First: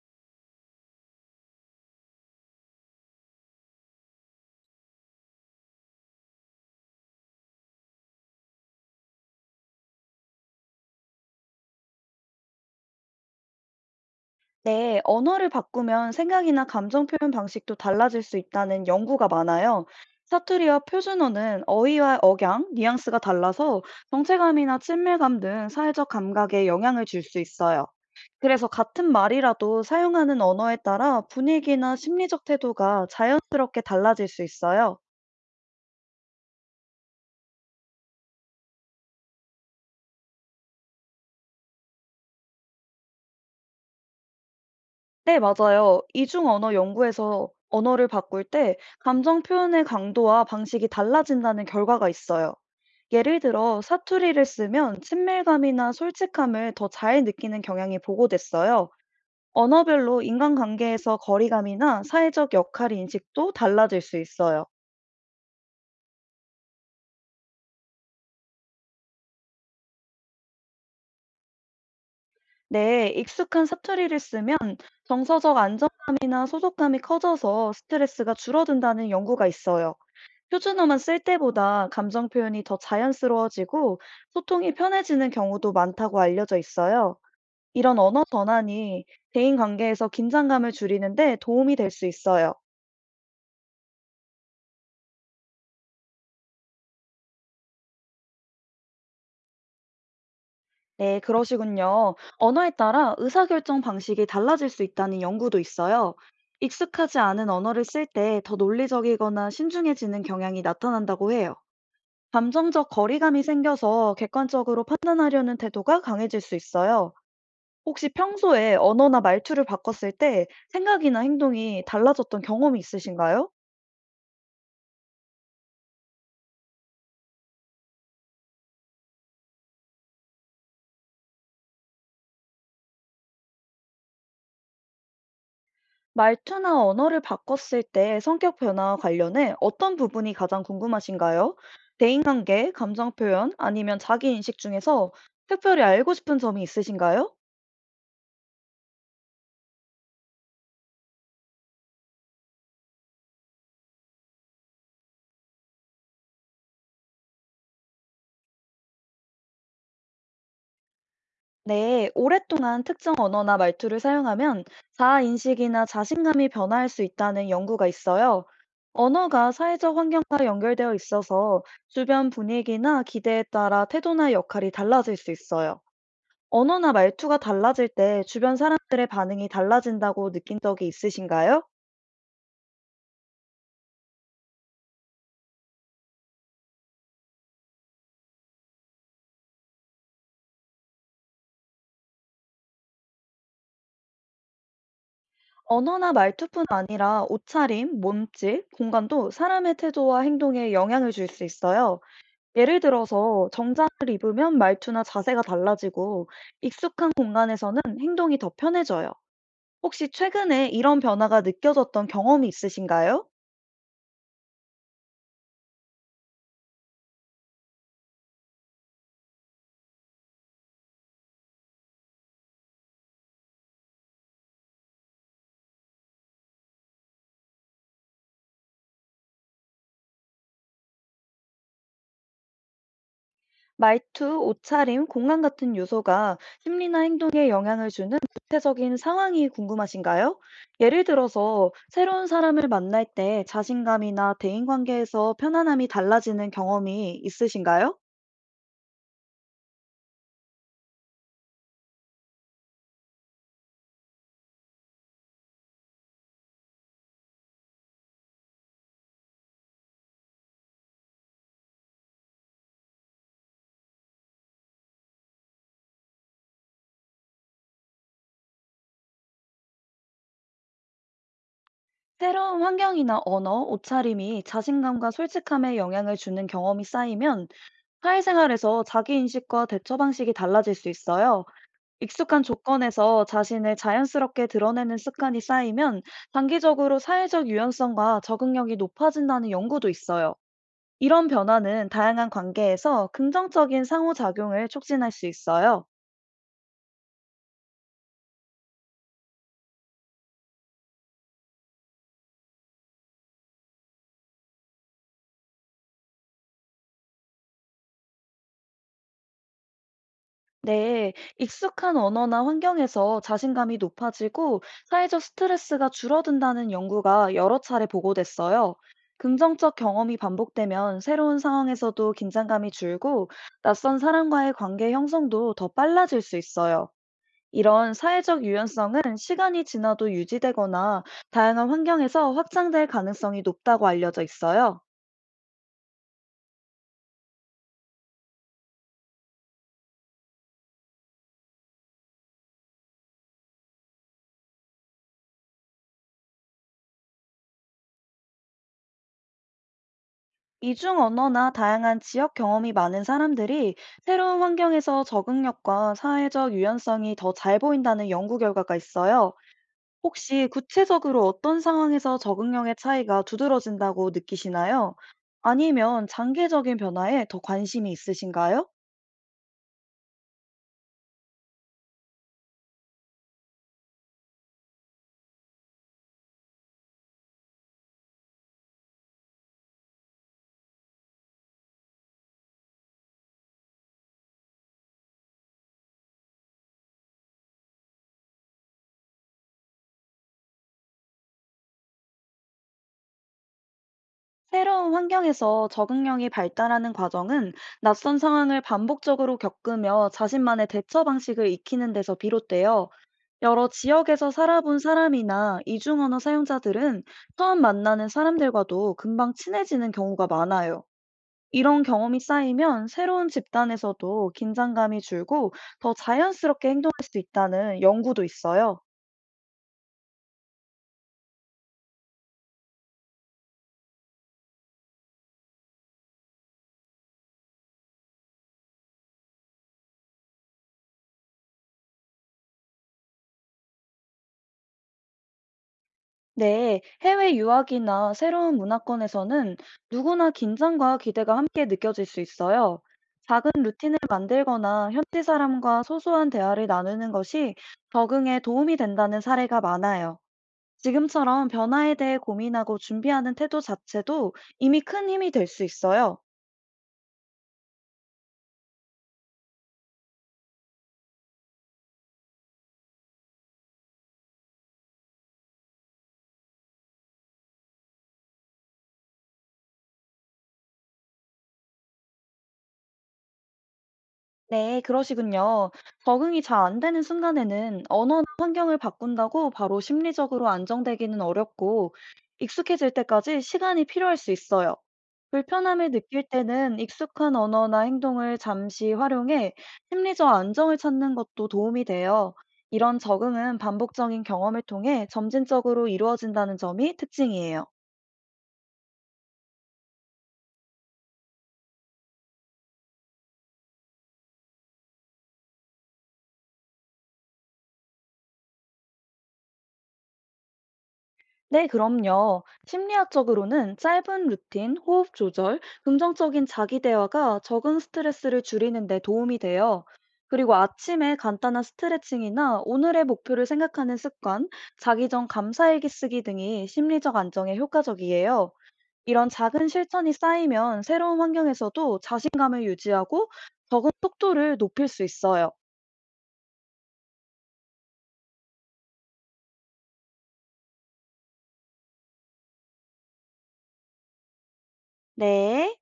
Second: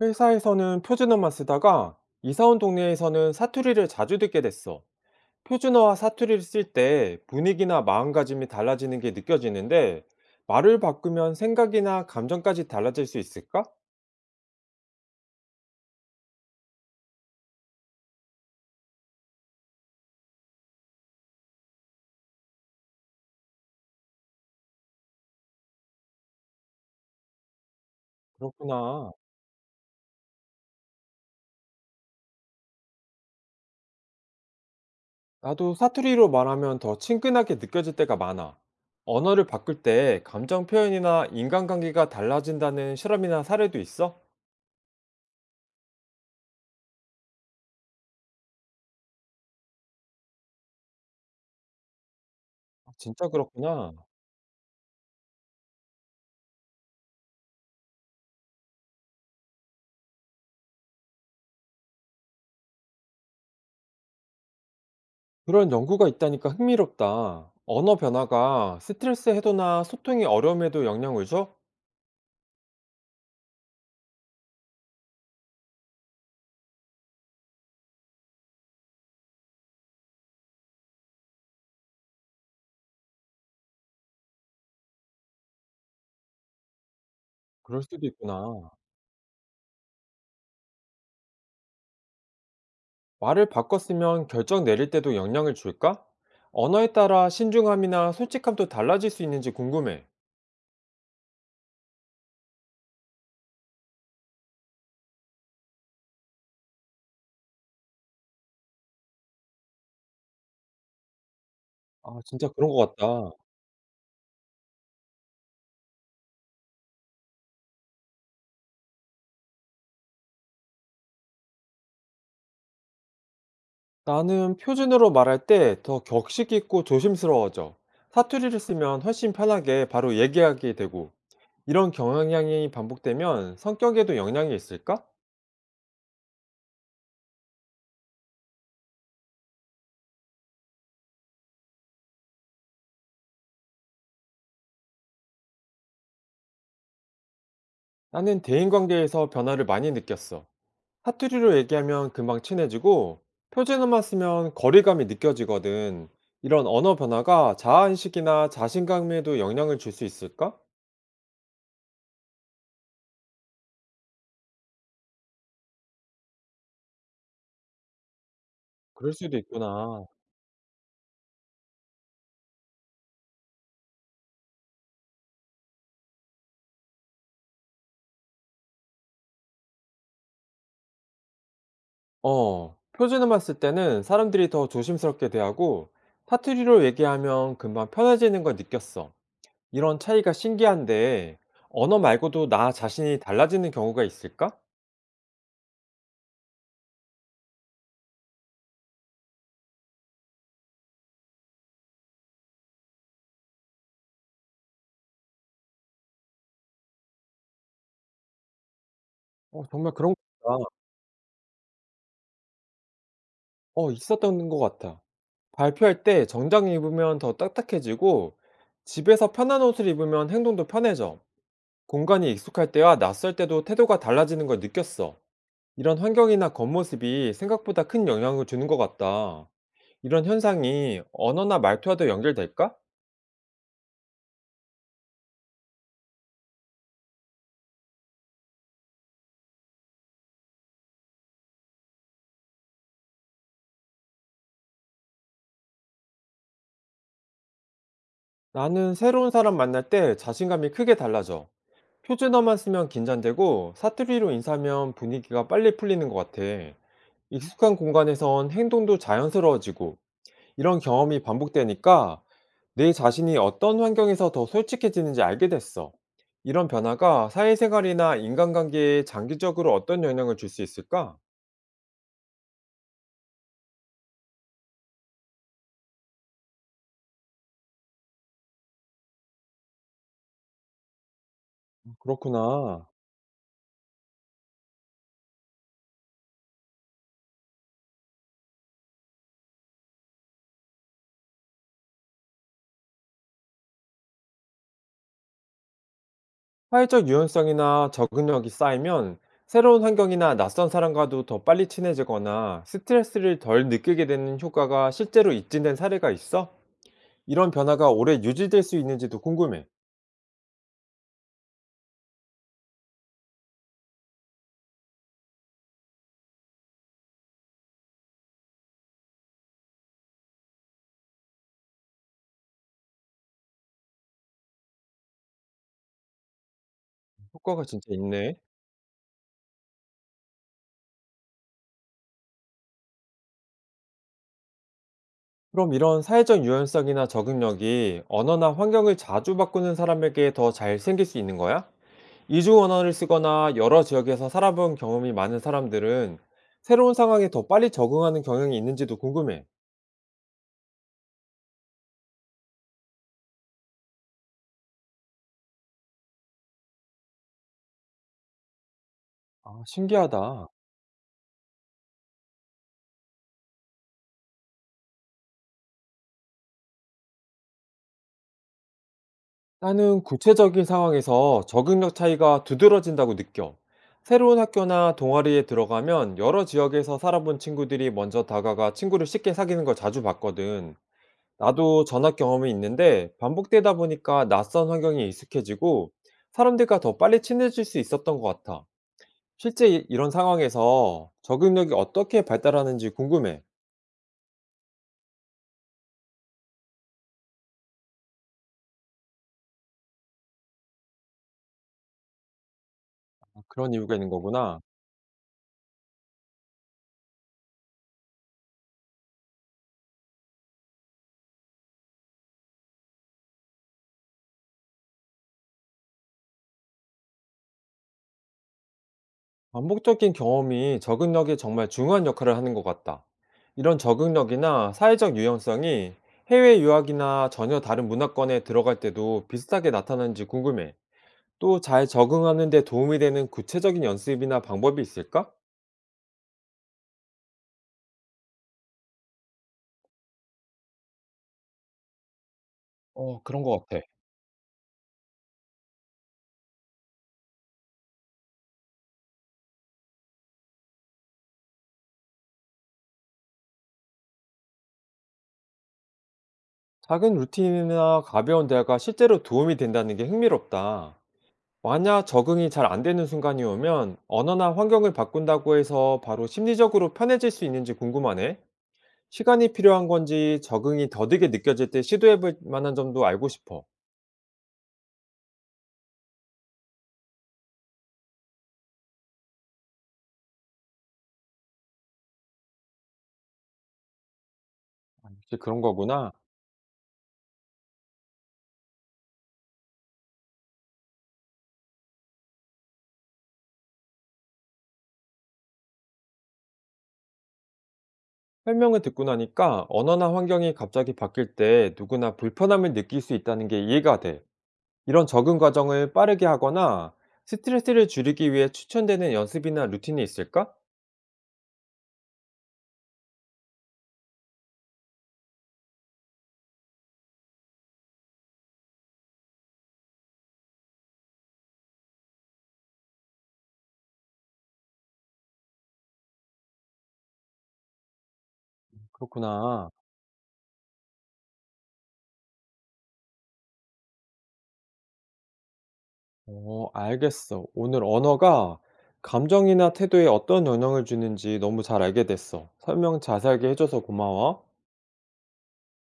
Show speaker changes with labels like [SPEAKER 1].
[SPEAKER 1] 회사에서는 표준어만 쓰다가 이사 온 동네에서는 사투리를 자주 듣게 됐어. 표준어와 사투리를 쓸 때 분위기나 마음가짐이 달라지는 게 느껴지는데 말을 바꾸면 생각이나 감정까지 달라질 수 있을까?
[SPEAKER 2] 네, 언어를 바꾸면 생각이나 감정 표현 방식도 달라질 수 있다는 연구가 많아요. 사투리와 표준어는 어휘와 억양, 뉘앙스가 달라서 정체감이나 친밀감 등 사회적 감각에 영향을 줄 수 있어요. 그래서 같은
[SPEAKER 1] 그렇구나.
[SPEAKER 2] 말이라도 사용하는 언어에 따라 분위기나 심리적 태도가 자연스럽게 달라질 수 있어요.
[SPEAKER 1] 나도 사투리로 말하면 더 친근하게 느껴질 때가 많아. 언어를 바꿀 때 감정 표현이나 인간관계가 달라진다는 실험이나 사례도 있어?
[SPEAKER 2] 네, 맞아요. 이중 언어 연구에서 언어를 바꿀 때 감정 표현의 강도와 방식이 달라진다는 결과가 있어요.
[SPEAKER 1] 아, 진짜
[SPEAKER 2] 예를 들어,
[SPEAKER 1] 그렇구나.
[SPEAKER 2] 사투리를 쓰면 친밀감이나 솔직함을 더 잘 느끼는 경향이 보고됐어요. 언어별로 인간관계에서 거리감이나 사회적 역할 인식도 달라질 수 있어요.
[SPEAKER 1] 그런 연구가 있다니까 흥미롭다. 언어 변화가 스트레스 해소나 소통의 어려움에도 영향을 줘?
[SPEAKER 2] 네, 익숙한 사투리를 쓰면 정서적 안정감이나 소속감이 커져서 스트레스가 줄어든다는 연구가 있어요. 표준어만 쓸 때보다 감정 표현이 더 자연스러워지고 소통이 편해지는 경우도 많다고 알려져 있어요.
[SPEAKER 1] 그럴
[SPEAKER 2] 이런
[SPEAKER 1] 수도
[SPEAKER 2] 언어
[SPEAKER 1] 있구나.
[SPEAKER 2] 전환이 대인 관계에서 긴장감을 줄이는데 도움이 될 수 있어요.
[SPEAKER 1] 말을 바꿨으면 결정 내릴 때도 영향을 줄까? 언어에 따라 신중함이나 솔직함도 달라질 수 있는지 궁금해.
[SPEAKER 2] 네, 그러시군요. 언어에 따라 의사결정 방식이 달라질 수 있다는 연구도 있어요. 익숙하지 않은 언어를 쓸 때 더 논리적이거나 신중해지는 경향이 나타난다고 해요.
[SPEAKER 1] 아, 진짜 그런
[SPEAKER 2] 감정적
[SPEAKER 1] 것 같다.
[SPEAKER 2] 거리감이 생겨서 객관적으로 판단하려는 태도가 강해질 수 있어요. 혹시 평소에 언어나 말투를 바꿨을 때 생각이나 행동이 달라졌던 경험이 있으신가요?
[SPEAKER 1] 나는 표준어로 말할 때 더 격식 있고 조심스러워져. 사투리를 쓰면 훨씬 편하게 바로 얘기하게 되고, 이런 경향이 반복되면 성격에도 영향이 있을까?
[SPEAKER 2] 말투나 언어를 바꿨을 때 성격 변화와 관련해 어떤 부분이 가장 궁금하신가요? 대인관계, 감정 표현, 아니면 자기 인식 중에서 특별히 알고 싶은 점이 있으신가요?
[SPEAKER 1] 나는 대인관계에서 변화를 많이 느꼈어. 사투리로 얘기하면 금방 친해지고, 표준어만 쓰면 거리감이 느껴지거든. 이런 언어 변화가 자아인식이나 자신감에도 영향을 줄 수 있을까?
[SPEAKER 2] 네, 오랫동안 특정 언어나 말투를 사용하면 자아 인식이나 자신감이 변화할 수 있다는 연구가 있어요.
[SPEAKER 1] 그럴 수도
[SPEAKER 2] 언어가 사회적
[SPEAKER 1] 있구나.
[SPEAKER 2] 환경과 연결되어 있어서 주변 분위기나 기대에 따라 태도나 역할이 달라질 수 있어요. 언어나 말투가 달라질 때 주변 사람들의 반응이 달라진다고 느낀 적이 있으신가요?
[SPEAKER 1] 어, 표준어만 쓸 때는 사람들이 더 조심스럽게 대하고 사투리로 얘기하면 금방 편해지는 걸 느꼈어. 이런 차이가 신기한데 언어 말고도 나 자신이 달라지는 경우가 있을까?
[SPEAKER 2] 언어나 말투뿐 아니라 옷차림, 몸짓, 공간도 사람의 태도와 행동에 영향을 줄 수 있어요. 예를 들어서 정장을 입으면 말투나 자세가 달라지고 익숙한 공간에서는 행동이 더 편해져요.
[SPEAKER 1] 어, 정말
[SPEAKER 2] 혹시
[SPEAKER 1] 그런 거다.
[SPEAKER 2] 최근에 이런 변화가 느껴졌던 경험이 있으신가요?
[SPEAKER 1] 어, 있었던 것 같아. 발표할 때 정장 입으면 더 딱딱해지고 집에서 편한 옷을 입으면 행동도 편해져. 공간이 익숙할 때와 낯설 때도 태도가 달라지는 걸 느꼈어. 이런 환경이나 겉모습이 생각보다 큰 영향을 주는 것 같다. 이런 현상이 언어나 말투와도 연결될까?
[SPEAKER 2] 말투, 옷차림, 공간 같은 요소가 심리나 행동에 영향을 주는 구체적인 상황이 궁금하신가요? 예를 들어서 새로운 사람을 만날 때 자신감이나 대인관계에서 편안함이 달라지는 경험이 있으신가요?
[SPEAKER 1] 나는 새로운 사람 만날 때 자신감이 크게 달라져. 표준어만 쓰면 긴장되고 사투리로 인사하면 분위기가 빨리 풀리는 것 같아. 익숙한 공간에선 행동도 자연스러워지고 이런 경험이 반복되니까 내 자신이 어떤 환경에서 더 솔직해지는지 알게 됐어. 이런 변화가 사회생활이나 인간관계에 장기적으로 어떤 영향을 줄 수 있을까?
[SPEAKER 2] 새로운 환경이나 언어, 옷차림이 자신감과 솔직함에 영향을 주는 경험이 쌓이면 사회생활에서 자기인식과 대처 방식이 달라질 수 있어요. 익숙한
[SPEAKER 1] 그렇구나.
[SPEAKER 2] 조건에서 자신을 자연스럽게 드러내는 습관이 쌓이면 장기적으로 사회적 유연성과 적응력이 높아진다는 연구도 있어요. 이런 변화는 다양한 관계에서 긍정적인 상호작용을 촉진할 수 있어요.
[SPEAKER 1] 사회적 유연성이나 적응력이 쌓이면 새로운 환경이나 낯선 사람과도 더 빨리 친해지거나 스트레스를 덜 느끼게 되는 효과가 실제로 입증된 사례가 있어? 이런 변화가 오래 유지될 수 있는지도 궁금해.
[SPEAKER 2] 네, 익숙한 언어나 환경에서 자신감이 높아지고 사회적 스트레스가 줄어든다는 연구가 여러 차례 보고됐어요. 긍정적 경험이 반복되면 새로운 상황에서도 긴장감이 줄고 낯선 사람과의 관계 형성도 더 빨라질 수 있어요.
[SPEAKER 1] 효과가 진짜
[SPEAKER 2] 이런
[SPEAKER 1] 있네.
[SPEAKER 2] 사회적 유연성은 시간이 지나도 유지되거나 다양한 환경에서 확장될 가능성이 높다고 알려져 있어요.
[SPEAKER 1] 그럼 이런 사회적 유연성이나 적응력이 언어나 환경을 자주 바꾸는 사람에게 더 잘 생길 수 있는 거야? 이주 언어를 쓰거나 여러 지역에서 살아본 경험이 많은 사람들은 새로운 상황에 더 빨리 적응하는 경향이 있는지도 궁금해.
[SPEAKER 2] 이중 언어나 다양한 지역 경험이 많은 사람들이 새로운 환경에서 적응력과 사회적 유연성이 더 잘 보인다는 연구 결과가 있어요.
[SPEAKER 1] 아,
[SPEAKER 2] 혹시
[SPEAKER 1] 신기하다.
[SPEAKER 2] 구체적으로 어떤 상황에서 적응력의 차이가 두드러진다고 느끼시나요? 아니면 장기적인 변화에 더 관심이 있으신가요?
[SPEAKER 1] 나는 구체적인 상황에서 적응력 차이가 두드러진다고 느껴. 새로운 학교나 동아리에 들어가면 여러 지역에서 살아본 친구들이 먼저 다가가 친구를 쉽게 사귀는 걸 자주 봤거든. 나도 전학 경험이 있는데 반복되다 보니까 낯선 환경에 익숙해지고 사람들과 더 빨리 친해질 수 있었던 것 같아. 실제 이런 상황에서 적응력이 어떻게 발달하는지 궁금해.
[SPEAKER 2] 새로운 환경에서 적응력이 발달하는 과정은 낯선 상황을 반복적으로 겪으며 자신만의 대처 방식을 익히는 데서 비롯돼요.
[SPEAKER 1] 아,
[SPEAKER 2] 여러
[SPEAKER 1] 그런 이유가 있는
[SPEAKER 2] 지역에서
[SPEAKER 1] 거구나.
[SPEAKER 2] 살아본 사람이나 이중 언어 사용자들은 처음 만나는 사람들과도 금방 친해지는 경우가 많아요. 이런 경험이 쌓이면 새로운 집단에서도 긴장감이 줄고 더 자연스럽게 행동할 수 있다는 연구도 있어요.
[SPEAKER 1] 반복적인 경험이 적응력에 정말 중요한 역할을 하는 것 같다. 이런 적응력이나 사회적 유연성이 해외 유학이나 전혀 다른 문화권에 들어갈 때도 비슷하게 나타나는지 궁금해. 또 잘 적응하는 데 도움이 되는 구체적인 연습이나 방법이 있을까?
[SPEAKER 2] 네, 해외 유학이나 새로운 문화권에서는 누구나 긴장과 기대가 함께 느껴질 수 있어요.
[SPEAKER 1] 어, 그런
[SPEAKER 2] 작은
[SPEAKER 1] 것 같아.
[SPEAKER 2] 루틴을 만들거나 현지 사람과 소소한 대화를 나누는 것이 적응에 도움이 된다는 사례가 많아요. 지금처럼 변화에 대해 고민하고 준비하는 태도 자체도 이미 큰 힘이 될 수 있어요.
[SPEAKER 1] 작은 루틴이나 가벼운 대화가 실제로 도움이 된다는 게 흥미롭다. 만약 적응이 잘 안 되는 순간이 오면 언어나 환경을 바꾼다고 해서 바로 심리적으로 편해질 수 있는지 궁금하네. 시간이 필요한 건지 적응이 더디게 느껴질 때 시도해 볼 만한 점도 알고 싶어.
[SPEAKER 2] 네, 그러시군요. 적응이 잘 안 되는 순간에는 언어나 환경을 바꾼다고 바로 심리적으로 안정되기는 어렵고 익숙해질 때까지 시간이 필요할 수 있어요.
[SPEAKER 1] 혹시 그런
[SPEAKER 2] 불편함을
[SPEAKER 1] 거구나.
[SPEAKER 2] 느낄 때는 익숙한 언어나 행동을 잠시 활용해 심리적 안정을 찾는 것도 도움이 돼요. 이런 적응은 반복적인 경험을 통해 점진적으로 이루어진다는 점이 특징이에요.
[SPEAKER 1] 설명을 듣고 나니까 언어나 환경이 갑자기 바뀔 때 누구나 불편함을 느낄 수 있다는 게 이해가 돼. 이런 적응 과정을 빠르게 하거나 스트레스를 줄이기 위해 추천되는 연습이나 루틴이 있을까?
[SPEAKER 2] 네, 그럼요. 심리학적으로는 짧은 루틴, 호흡 조절, 긍정적인 자기 대화가 적은 스트레스를 줄이는 데 도움이 돼요. 그리고 아침에 간단한 스트레칭이나 오늘의 목표를 생각하는 습관, 자기 전 감사일기 쓰기 등이 심리적 안정에 효과적이에요. 이런 작은
[SPEAKER 1] 그렇구나.
[SPEAKER 2] 실천이 쌓이면 새로운 환경에서도 자신감을 유지하고 적은 속도를 높일 수 있어요.
[SPEAKER 1] 어, 알겠어. 오늘 언어가 감정이나 태도에 어떤 영향을 주는지 너무 잘 알게 됐어. 설명 자세하게 해줘서 고마워.
[SPEAKER 2] 네.